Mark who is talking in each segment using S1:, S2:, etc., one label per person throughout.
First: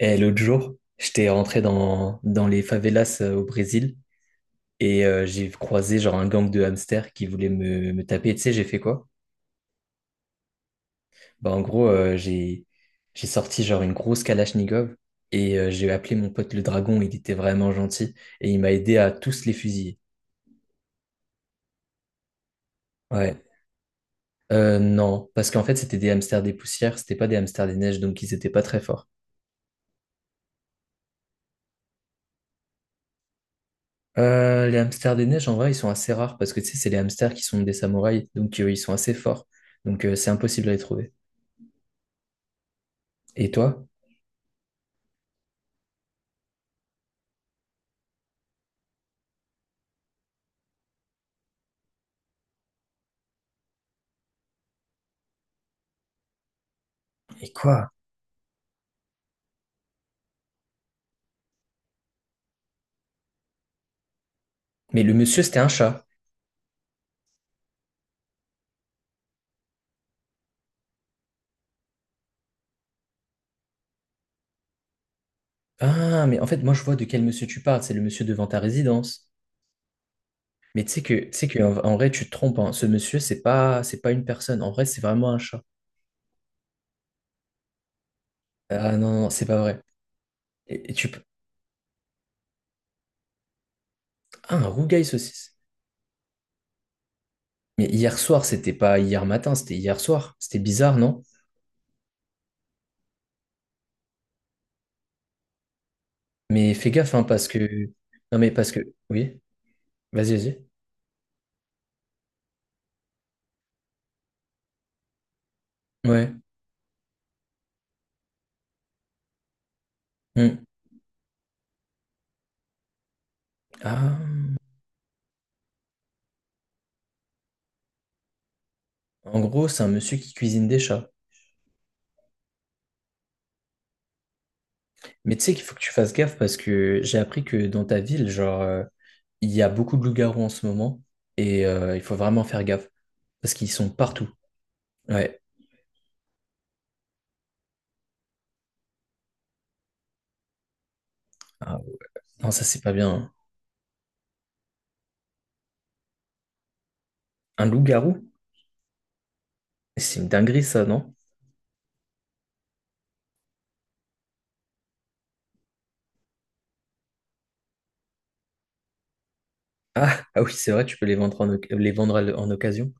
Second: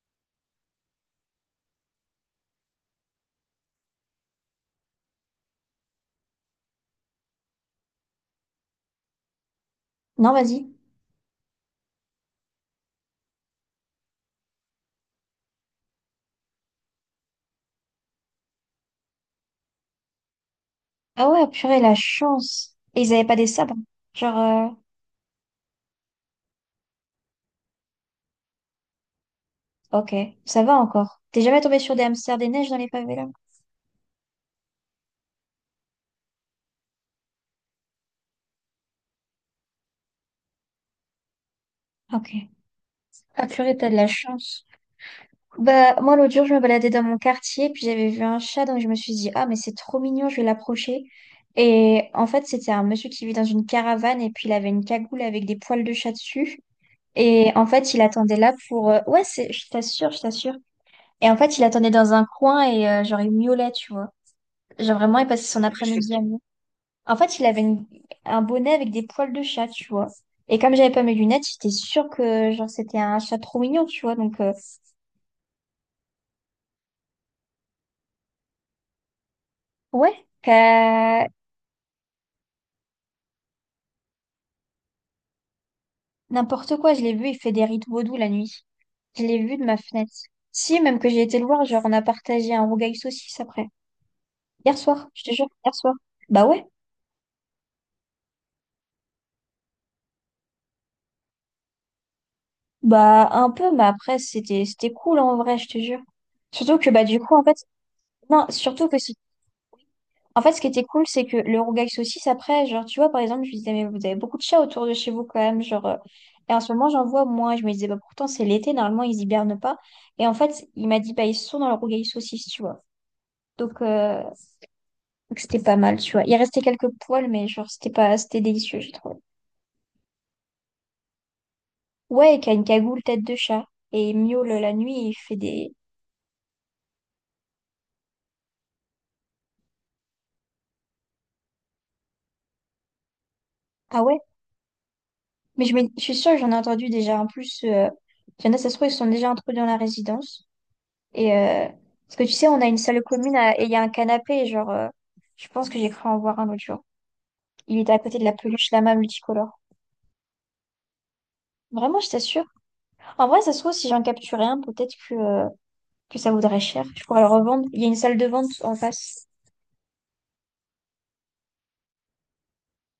S1: Et l'autre jour, j'étais rentré dans les favelas au Brésil et j'ai croisé genre un gang de hamsters qui voulait me taper. Et tu sais, j'ai fait quoi?
S2: Non, vas-y.
S1: Bah, en gros, j'ai sorti genre une grosse Kalachnikov et j'ai appelé mon pote le dragon. Il était vraiment gentil et il m'a aidé à tous les fusiller.
S2: Ah ouais, purée, la chance. Et ils avaient pas
S1: Ouais.
S2: des sabres. Genre,
S1: Non, parce qu'en fait, c'était des hamsters des poussières, c'était pas des hamsters des neiges, donc ils étaient pas très forts.
S2: ok, ça va encore. T'es jamais tombé sur des hamsters des neiges dans les favelas?
S1: Les hamsters des neiges, en vrai, ils sont assez rares parce que tu sais, c'est les hamsters qui sont des samouraïs, donc ils sont assez forts. Donc c'est impossible à les trouver.
S2: Ok. Ah
S1: Et
S2: purée,
S1: toi?
S2: t'as de la chance. Bah, moi, l'autre jour, je me baladais dans mon quartier, puis j'avais vu un chat, donc je me suis dit, ah, mais c'est trop mignon, je vais l'approcher. Et en fait, c'était un monsieur qui vit dans une caravane, et puis il avait une cagoule avec des poils de chat dessus.
S1: Et
S2: Et en
S1: quoi?
S2: fait, il attendait là pour... Ouais, c'est... je t'assure, je t'assure. Et en fait, il attendait dans un coin, et genre, il miaulait, tu vois. Genre
S1: Mais le
S2: vraiment, il passait
S1: monsieur,
S2: son
S1: c'était
S2: Je
S1: un chat.
S2: après-midi à nous. En fait, un bonnet avec des poils de chat, tu vois. Et comme j'avais pas mes lunettes, j'étais sûre que genre c'était un chat trop mignon, tu vois.
S1: Ah, mais en fait, moi, je vois de quel monsieur tu parles. C'est le monsieur devant ta résidence.
S2: Ouais,
S1: Mais
S2: Euh,
S1: tu sais que, en, en vrai, tu te trompes, hein. Ce monsieur, c'est pas une personne. En vrai, c'est vraiment un chat.
S2: N'importe quoi, je l'ai vu, il fait des rites vaudou la nuit.
S1: Ah non,
S2: Je
S1: non,
S2: l'ai
S1: c'est
S2: vu
S1: pas
S2: de ma
S1: vrai.
S2: fenêtre. Si,
S1: Et
S2: même que
S1: tu peux...
S2: j'ai été le voir, genre on a partagé un rougail saucisse après.
S1: Ah, un
S2: Hier
S1: rougail
S2: soir, je te jure,
S1: saucisse.
S2: hier soir. Bah ouais,
S1: Mais hier soir, c'était pas hier matin, c'était hier soir. C'était bizarre, non?
S2: bah un peu, mais après c'était cool en vrai, je te jure.
S1: Mais
S2: Surtout que
S1: fais
S2: bah
S1: gaffe,
S2: du
S1: hein,
S2: coup en
S1: parce
S2: fait,
S1: que... Non,
S2: non,
S1: mais parce que...
S2: surtout que si.
S1: Oui. Vas-y,
S2: En fait, ce qui
S1: vas-y.
S2: était cool, c'est que le rougail saucisse, après, genre, tu vois, par exemple, je lui disais, mais vous avez beaucoup de chats autour de chez vous quand même,
S1: Ouais.
S2: et en ce moment, j'en vois moins. Je me disais, bah pourtant, c'est l'été, normalement, ils hibernent pas. Et en
S1: Hmm.
S2: fait, il m'a dit, bah, ils sont dans le rougail saucisse, tu vois. Donc, euh,
S1: Ah.
S2: donc c'était pas mal, tu vois. Il restait quelques poils, mais genre, c'était pas, c'était délicieux, j'ai trouvé.
S1: En gros, c'est un monsieur qui cuisine des chats.
S2: Ouais, et qui a une cagoule tête de chat. Et il miaule la nuit, et il fait
S1: Mais tu sais qu'il
S2: des.
S1: faut que tu fasses gaffe parce que j'ai appris que dans ta ville, genre, il y a beaucoup de loups-garous en ce moment et il faut vraiment faire gaffe parce qu'ils sont
S2: Ah ouais?
S1: partout. Ouais.
S2: Mais je suis sûre que j'en ai entendu déjà. En plus, il y en a, ça se trouve, ils sont déjà introduits dans la résidence. Et euh,
S1: Ah, ouais.
S2: parce que tu sais,
S1: Non,
S2: on
S1: ça
S2: a une
S1: c'est pas bien, hein.
S2: et il y a un canapé. Je pense que j'ai cru en voir un l'autre jour.
S1: Un
S2: Il était à
S1: loup-garou?
S2: côté de la peluche lama multicolore.
S1: C'est une dinguerie ça, non?
S2: Vraiment, je t'assure. En vrai, ça se trouve, si j'en capturais un, peut-être que ça vaudrait cher. Je pourrais le revendre. Il y a une salle de vente en face.
S1: Ah, ah oui, c'est vrai, tu peux les vendre en, oc- les vendre à l- en occasion.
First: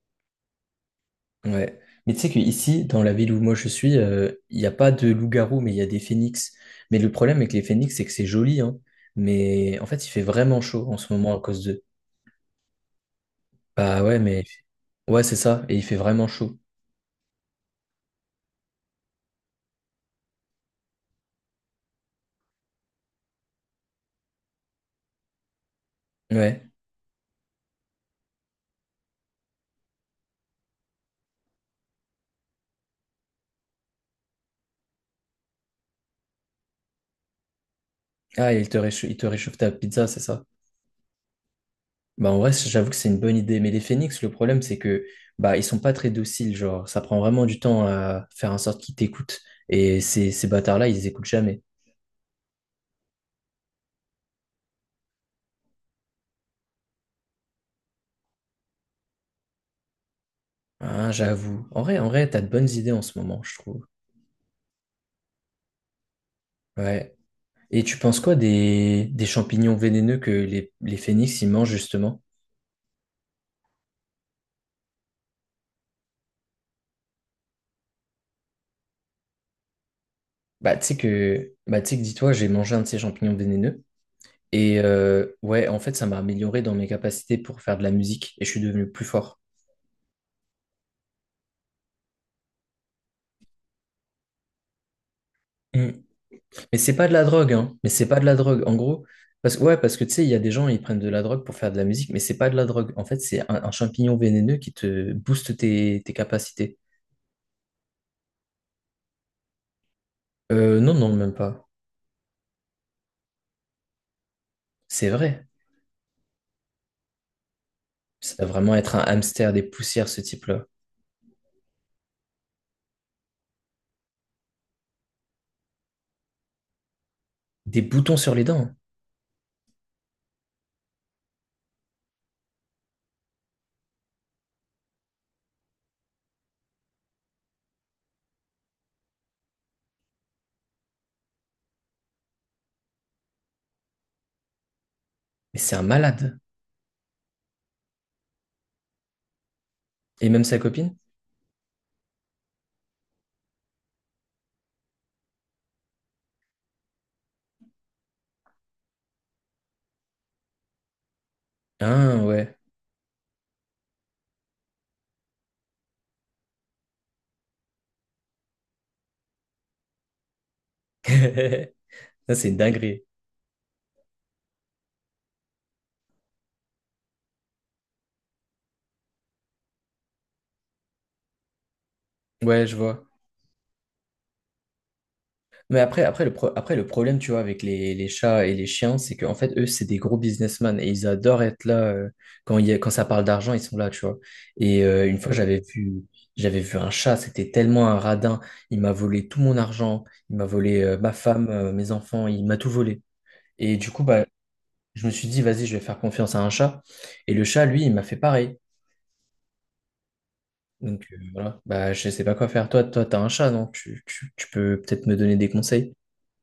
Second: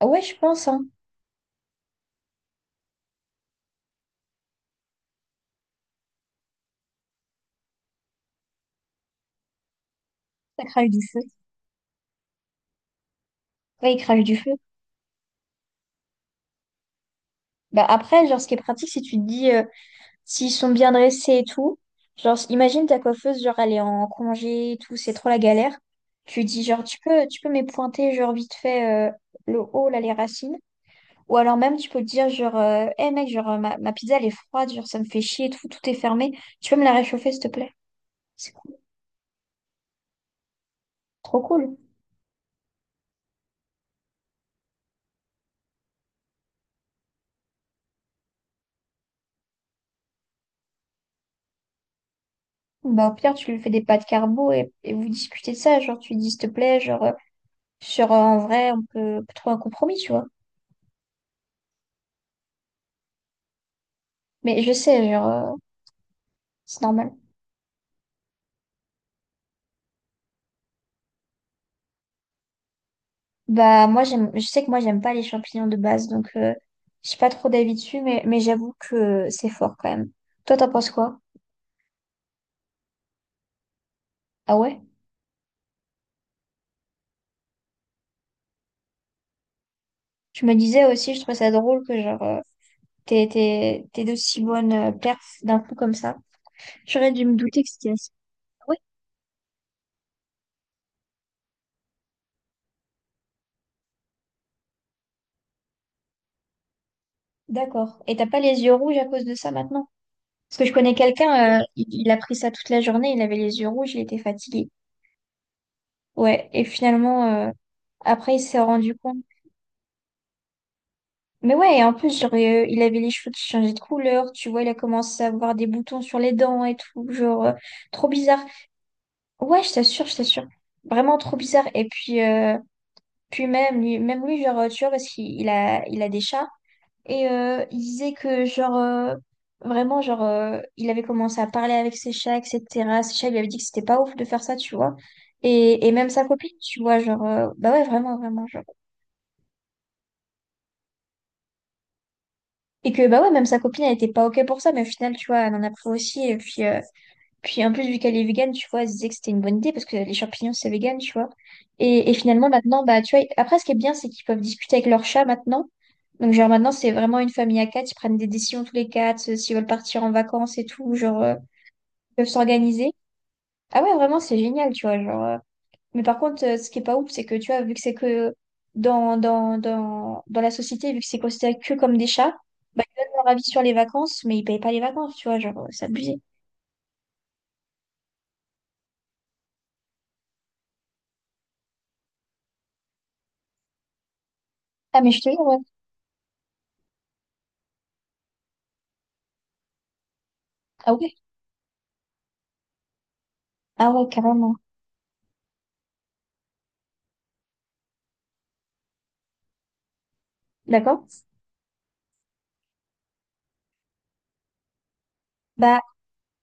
S2: Ah ouais, je pense, hein.
S1: Ouais. Mais tu sais qu'ici, dans la ville où moi je suis, il n'y a pas de loup-garou, mais il y a des phénix. Mais le problème avec les phénix, c'est que c'est joli, hein. Mais en fait, il fait vraiment
S2: Ça
S1: chaud
S2: crache du
S1: en ce
S2: feu.
S1: moment à cause d'eux.
S2: Ouais, il
S1: Bah ouais,
S2: crache du
S1: mais
S2: feu.
S1: ouais, c'est ça. Et il fait vraiment chaud.
S2: Bah après, genre, ce qui est pratique, si tu te dis, s'ils sont bien dressés et tout, genre, imagine ta coiffeuse, genre, elle est en congé et tout, c'est trop la galère. Tu dis,
S1: Ouais.
S2: genre, tu peux m'épointer, genre, vite fait, le haut, là, les racines. Ou alors même, tu peux te dire, Hey, mec, ma pizza, elle est froide, genre, ça me fait chier et tout, tout est fermé. Tu peux me la réchauffer, s'il te plaît? C'est
S1: Ah,
S2: cool.
S1: il te réchauffe ta pizza, c'est ça.
S2: Trop cool.
S1: Bah en vrai, j'avoue que c'est une bonne idée. Mais les phoenix, le problème, c'est que bah ils sont pas très dociles. Genre, ça prend vraiment du temps à faire en sorte qu'ils t'écoutent. Et ces bâtards-là, ils écoutent jamais.
S2: Bah, au pire, tu lui fais des pâtes carbo et vous discutez de ça, genre, tu lui dis, s'il te plaît, en vrai, on peut trouver un compromis, tu vois.
S1: Ah, j'avoue. En vrai, t'as de bonnes idées en ce moment, je trouve.
S2: Mais je sais, c'est normal.
S1: Ouais. Et tu penses quoi des champignons vénéneux que les phénix, ils mangent justement?
S2: Bah moi j'aime je sais que moi j'aime pas les champignons de base donc j'ai pas trop d'avis dessus mais j'avoue que c'est fort quand même. Toi t'en
S1: Bah,
S2: penses quoi?
S1: tu sais que dis-toi, j'ai mangé un de ces champignons vénéneux.
S2: Ah
S1: Et
S2: ouais?
S1: ouais, en fait, ça m'a amélioré dans mes capacités pour faire de la musique et je suis devenu plus fort.
S2: Je me disais aussi je trouvais ça drôle que t'es de si bonnes perfs d'un coup
S1: Mm.
S2: comme ça.
S1: Mais c'est pas
S2: J'aurais
S1: de la
S2: dû me
S1: drogue,
S2: douter que
S1: hein. Mais
S2: c'était
S1: c'est
S2: assez.
S1: pas de la drogue.
S2: Ah Ouais,
S1: En gros, parce que ouais, parce que tu sais, il y a des gens, ils prennent de la drogue pour faire de la musique, mais c'est pas de la drogue. En fait, un champignon vénéneux qui te booste tes capacités.
S2: d'accord. Et t'as pas les yeux rouges à cause de ça maintenant? Parce que je connais
S1: Non, même
S2: quelqu'un
S1: pas.
S2: il a pris ça toute la journée, il avait les yeux rouges, il était fatigué.
S1: C'est vrai.
S2: Ouais, et finalement après il
S1: Ça va
S2: s'est
S1: vraiment
S2: rendu
S1: être un
S2: compte.
S1: hamster des poussières, ce type-là.
S2: Mais ouais, et en plus, il avait les cheveux qui changeaient de couleur, tu vois, il a commencé à avoir des boutons sur les dents et tout,
S1: Des
S2: trop
S1: boutons sur
S2: bizarre.
S1: les dents.
S2: Ouais, je t'assure, je t'assure. Vraiment trop bizarre. Et puis, puis même lui, tu vois, parce il a des chats, et il disait que, vraiment, il avait commencé à parler avec ses chats, etc. Ses chats lui avaient dit que c'était pas ouf de faire ça, tu vois.
S1: Mais c'est un
S2: Et même sa
S1: malade.
S2: copine, tu vois, bah ouais, vraiment, vraiment, genre.
S1: Et même sa copine?
S2: Et que bah ouais, même sa copine, elle était pas OK pour ça, mais au final, tu vois, elle en a pris aussi. Et puis, puis en plus, vu qu'elle est végane, tu vois, elle se disait que c'était une bonne idée parce que les champignons, c'est vegan, tu vois. Et
S1: Ah
S2: finalement,
S1: ouais.
S2: maintenant, bah tu vois, après, ce qui est bien, c'est qu'ils peuvent discuter avec leur chat maintenant. Donc, genre, maintenant, c'est vraiment une famille à quatre, ils prennent des décisions tous les quatre, s'ils veulent partir en vacances et tout, ils peuvent
S1: Ça, c'est une
S2: s'organiser.
S1: dinguerie.
S2: Ah ouais, vraiment, c'est génial, tu vois, mais par contre, ce qui est pas ouf, c'est que tu vois, vu que c'est que dans la société, vu que c'est considéré que comme des chats,
S1: Ouais, je
S2: bah, ils
S1: vois.
S2: donnent leur avis sur les vacances, mais ils payent pas les vacances, tu vois, c'est abusé.
S1: Après, le pro- après, le problème, tu vois, avec les chats et les chiens, c'est qu'en fait, eux, c'est des gros businessmen et ils adorent être là. Quand il y a... quand ça parle d'argent, ils sont là, tu vois. Et
S2: Ah, mais
S1: une
S2: je te
S1: fois, ouais,
S2: jure, ouais.
S1: j'avais vu un chat, c'était tellement un radin. Il m'a volé tout mon argent, il m'a volé
S2: Ah
S1: ma
S2: ouais?
S1: femme, mes enfants, il m'a tout volé. Et
S2: Ah
S1: du coup,
S2: ouais,
S1: bah,
S2: carrément.
S1: je me suis dit, vas-y, je vais faire confiance à un chat. Et le chat, lui, il m'a fait pareil. Donc
S2: D'accord?
S1: voilà, bah, je sais pas quoi faire. Toi, t'as un chat, non? Tu peux peut-être me donner des
S2: Bah,
S1: conseils?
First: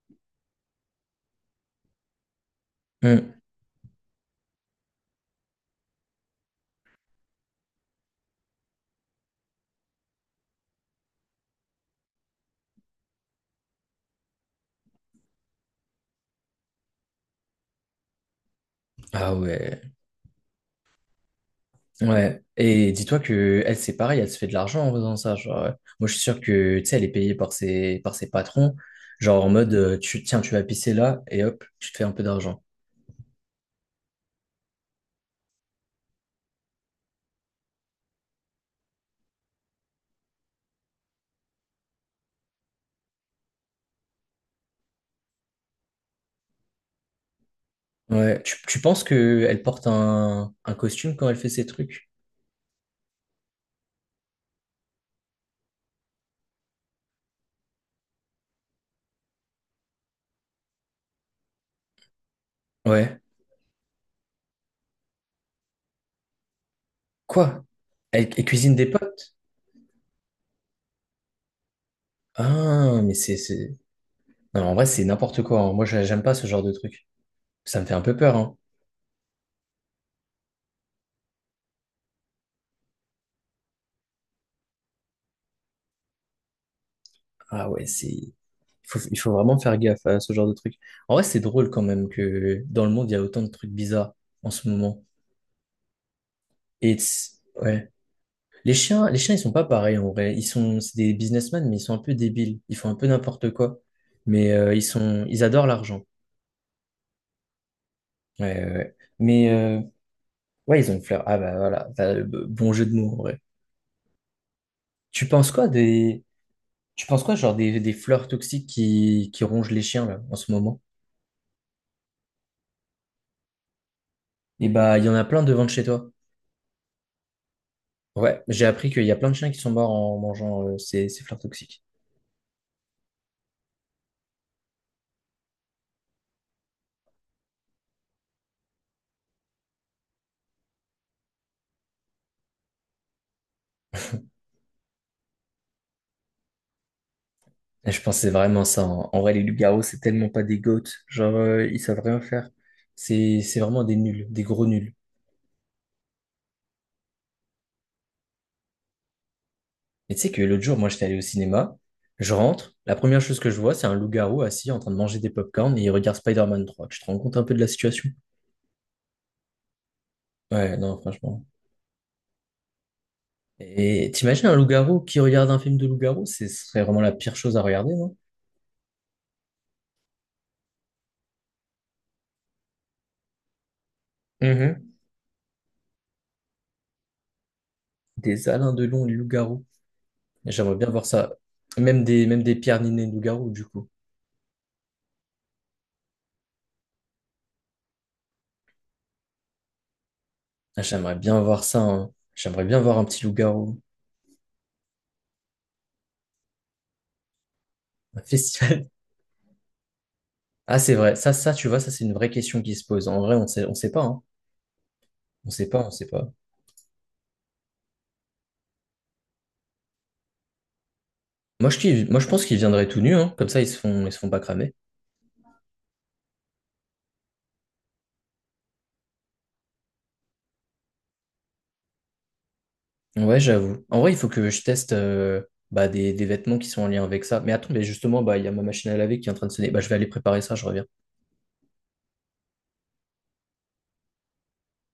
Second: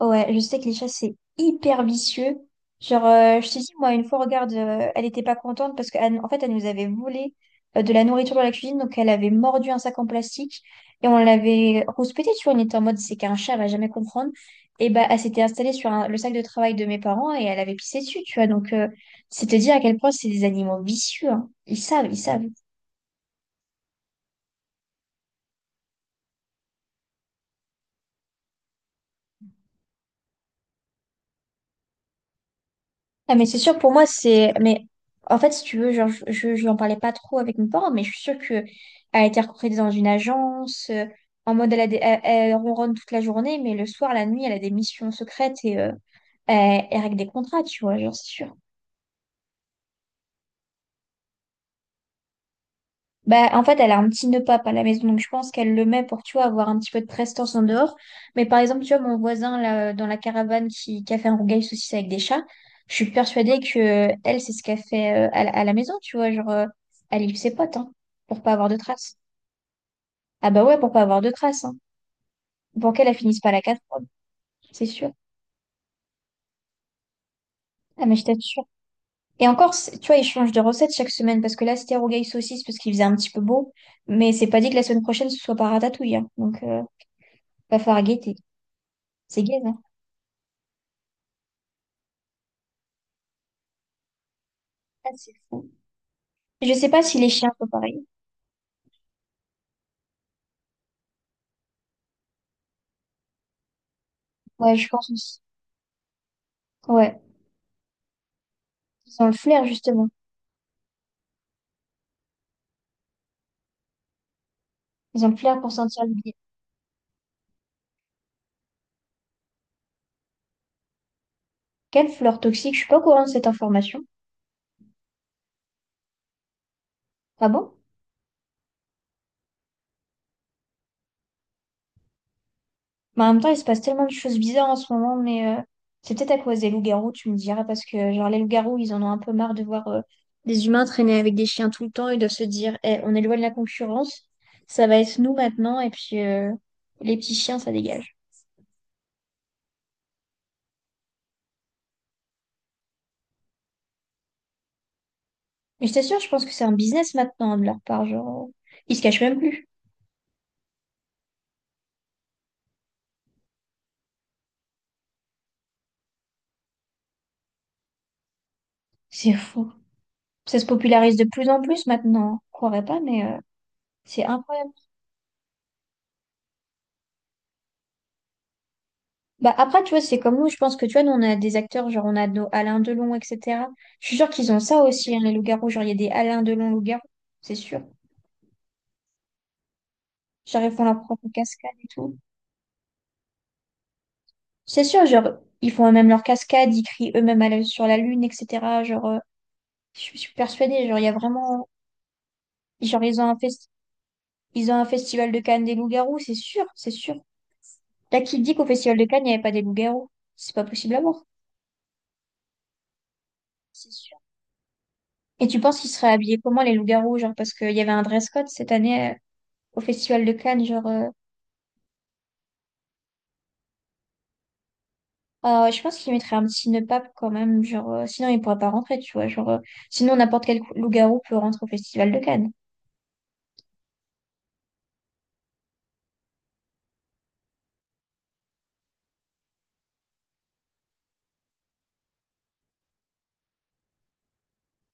S2: Ouais, je sais que les chats, c'est hyper vicieux.
S1: Hmm.
S2: Je te dis, moi, une fois, regarde, elle était pas contente parce qu'en en fait, elle nous avait volé de la nourriture dans la cuisine. Donc, elle avait mordu un sac en plastique et on l'avait rouspété, tu vois. On était en mode, c'est qu'un chat, elle va jamais comprendre. Et bah, elle s'était installée sur le sac de travail de mes parents et elle avait pissé dessus, tu vois. Donc,
S1: Ah
S2: c'est te dire à
S1: ouais,
S2: quel point c'est des animaux vicieux, hein. Ils savent, ils savent.
S1: ouais. Et dis-toi que elle, c'est pareil, elle se fait de l'argent en faisant ça. Genre, moi, je suis sûr que, tu sais, elle est payée par par ses patrons. Genre en mode, tiens, tu vas pisser là et hop, tu te fais un peu d'argent.
S2: Ah, mais c'est sûr, pour moi, c'est. Mais en fait, si tu veux, genre, n'en parlais pas trop avec mes parents, mais je suis sûre qu'elle a été recrutée dans une agence, en mode elle, elle ronronne toute la journée, mais le soir, la nuit, elle a des missions secrètes et elle règle des contrats, tu vois, genre, c'est
S1: Ouais.
S2: sûr.
S1: Tu penses que elle porte un costume quand elle fait ses trucs?
S2: Bah, en fait, elle a un petit nœud pape à la maison, donc je pense qu'elle le met pour, tu vois, avoir un petit peu de prestance en dehors. Mais par exemple, tu vois, mon voisin, là, dans la caravane qui a fait un rougail saucisse avec des chats, je suis
S1: Ouais.
S2: persuadée que elle, c'est ce qu'elle fait à la maison, tu vois, elle livre ses
S1: Quoi?
S2: potes, hein,
S1: Elle,
S2: pour
S1: elle
S2: pas avoir
S1: cuisine
S2: de
S1: des
S2: traces.
S1: potes?
S2: Ah bah ouais, pour pas avoir de traces, hein. Pour
S1: Ah,
S2: qu'elle, elle finisse pas la
S1: c'est...
S2: quatre,
S1: Non, en
S2: c'est
S1: vrai, c'est
S2: sûr.
S1: n'importe quoi, hein. Moi, j'a- j'aime pas ce genre de truc. Ça me fait un
S2: Ah,
S1: peu
S2: mais je
S1: peur, hein.
S2: t'assure. Et encore, tu vois, ils changent de recette chaque semaine, parce que là, c'était rougail saucisse, parce qu'il faisait un petit peu beau, mais c'est pas dit que la semaine prochaine, ce soit pas ratatouille, hein.
S1: Ah
S2: Va
S1: ouais,
S2: falloir
S1: c'est...
S2: guetter.
S1: Il faut
S2: C'est
S1: vraiment
S2: gay,
S1: faire
S2: hein.
S1: gaffe à ce genre de trucs. En vrai, c'est drôle quand même que dans le monde, il y a autant de trucs bizarres en ce moment.
S2: Ah, c'est fou. Je sais
S1: Et
S2: pas si les
S1: t's-
S2: chiens sont
S1: ouais.
S2: pareils.
S1: Les chiens, ils sont pas pareils en vrai. Ils sont... c'est des businessmen, mais ils sont un peu débiles. Ils font un peu n'importe quoi. Mais
S2: Ouais,
S1: ils
S2: je pense
S1: sont,
S2: aussi.
S1: ils adorent l'argent.
S2: Ouais.
S1: Ouais.
S2: Ils ont le
S1: Mais
S2: flair, justement.
S1: ouais, ils ont une fleur. Ah bah voilà, bah, b- bon jeu de mots en vrai.
S2: Ils
S1: Tu
S2: ont le
S1: penses
S2: flair
S1: quoi
S2: pour sentir le
S1: des,
S2: bien.
S1: Tu penses quoi genre des fleurs toxiques qui rongent les chiens là en ce moment?
S2: Quelle fleur toxique? Je suis pas au courant de cette information.
S1: Et bah, il y en a plein devant de chez toi.
S2: Ah bon?
S1: Ouais, j'ai appris qu'il y a plein de chiens qui sont morts en mangeant ces fleurs toxiques.
S2: Mais en même temps, il se passe tellement de choses bizarres en ce moment, mais c'est peut-être à cause des loups-garous, tu me diras, parce que genre les loups-garous, ils en ont un peu marre de voir des humains traîner avec des chiens tout le temps. Ils doivent se dire, eh, on est loin de la concurrence, ça va être nous maintenant, et puis les petits chiens, ça
S1: Et je
S2: dégage.
S1: pense que c'est vraiment ça, hein. En vrai, les loups-garous, c'est tellement pas des goats. Genre, ils savent rien faire. C'est vraiment des nuls, des gros nuls.
S2: Mais je t'assure, je pense que c'est un business maintenant de leur part, genre, ils se cachent même plus.
S1: Et tu sais que l'autre jour, moi, j'étais allé au cinéma. Je rentre. La première chose que je vois, c'est un loup-garou assis en train de manger des pop-corns et il regarde Spider-Man 3. Tu te rends compte un peu de la situation?
S2: C'est fou. Ça se
S1: Ouais, non,
S2: popularise de
S1: franchement.
S2: plus en plus maintenant. Je croirais pas, mais
S1: Et
S2: c'est
S1: t'imagines un
S2: incroyable.
S1: loup-garou qui regarde un film de loup-garou? Ce serait vraiment la pire chose à regarder, non?
S2: Bah après, tu vois, c'est comme nous, je pense que tu vois, nous on a des acteurs, genre on a nos Alain Delon, etc. Je suis sûre qu'ils ont ça
S1: Mhm.
S2: aussi, hein, les loups-garous. Genre, il y a des Alain Delon loups-garous, c'est sûr.
S1: Des Alain Delon, les loups-garous.
S2: Genre, ils
S1: J'aimerais
S2: font
S1: bien
S2: leur
S1: voir
S2: propre
S1: ça.
S2: cascade et
S1: Même
S2: tout.
S1: même des pierres ninées de loup-garou, du coup.
S2: C'est sûr, genre, ils font eux-mêmes leur cascade, ils crient eux-mêmes à sur la lune, etc. Je suis
S1: Ah,
S2: persuadée, genre, il y a
S1: j'aimerais bien voir
S2: vraiment.
S1: ça, hein. J'aimerais bien voir
S2: Genre,
S1: un
S2: ils
S1: petit
S2: ont un fest...
S1: loup-garou.
S2: Ils ont un festival de Cannes des loups-garous, c'est sûr, c'est sûr. Là,
S1: Un
S2: qui dit qu'au
S1: festival.
S2: festival de Cannes, il n'y avait pas des loups-garous? C'est pas
S1: Ah,
S2: possible
S1: c'est
S2: à
S1: vrai.
S2: voir.
S1: Ça, c'est une vraie question qui se pose. En vrai, on sait pas, hein.
S2: Et tu penses qu'ils
S1: On sait
S2: seraient
S1: pas.
S2: habillés comment les loups-garous, genre parce qu'il y avait un dress code cette année au Festival de Cannes,
S1: Moi, je pense qu'ils viendraient tout nus, hein. Comme ça, ils se font pas cramer.
S2: je pense qu'ils mettraient un petit nœud pape quand même, sinon ils pourraient pas rentrer, tu vois, sinon n'importe quel loup-garou peut rentrer au Festival de Cannes.
S1: Ouais, j'avoue. En vrai, il faut que je teste, bah, des vêtements qui sont en lien avec ça. Mais attends, mais justement, bah, il y a ma machine à laver qui est en train de sonner. Bah, je vais aller préparer ça, je reviens.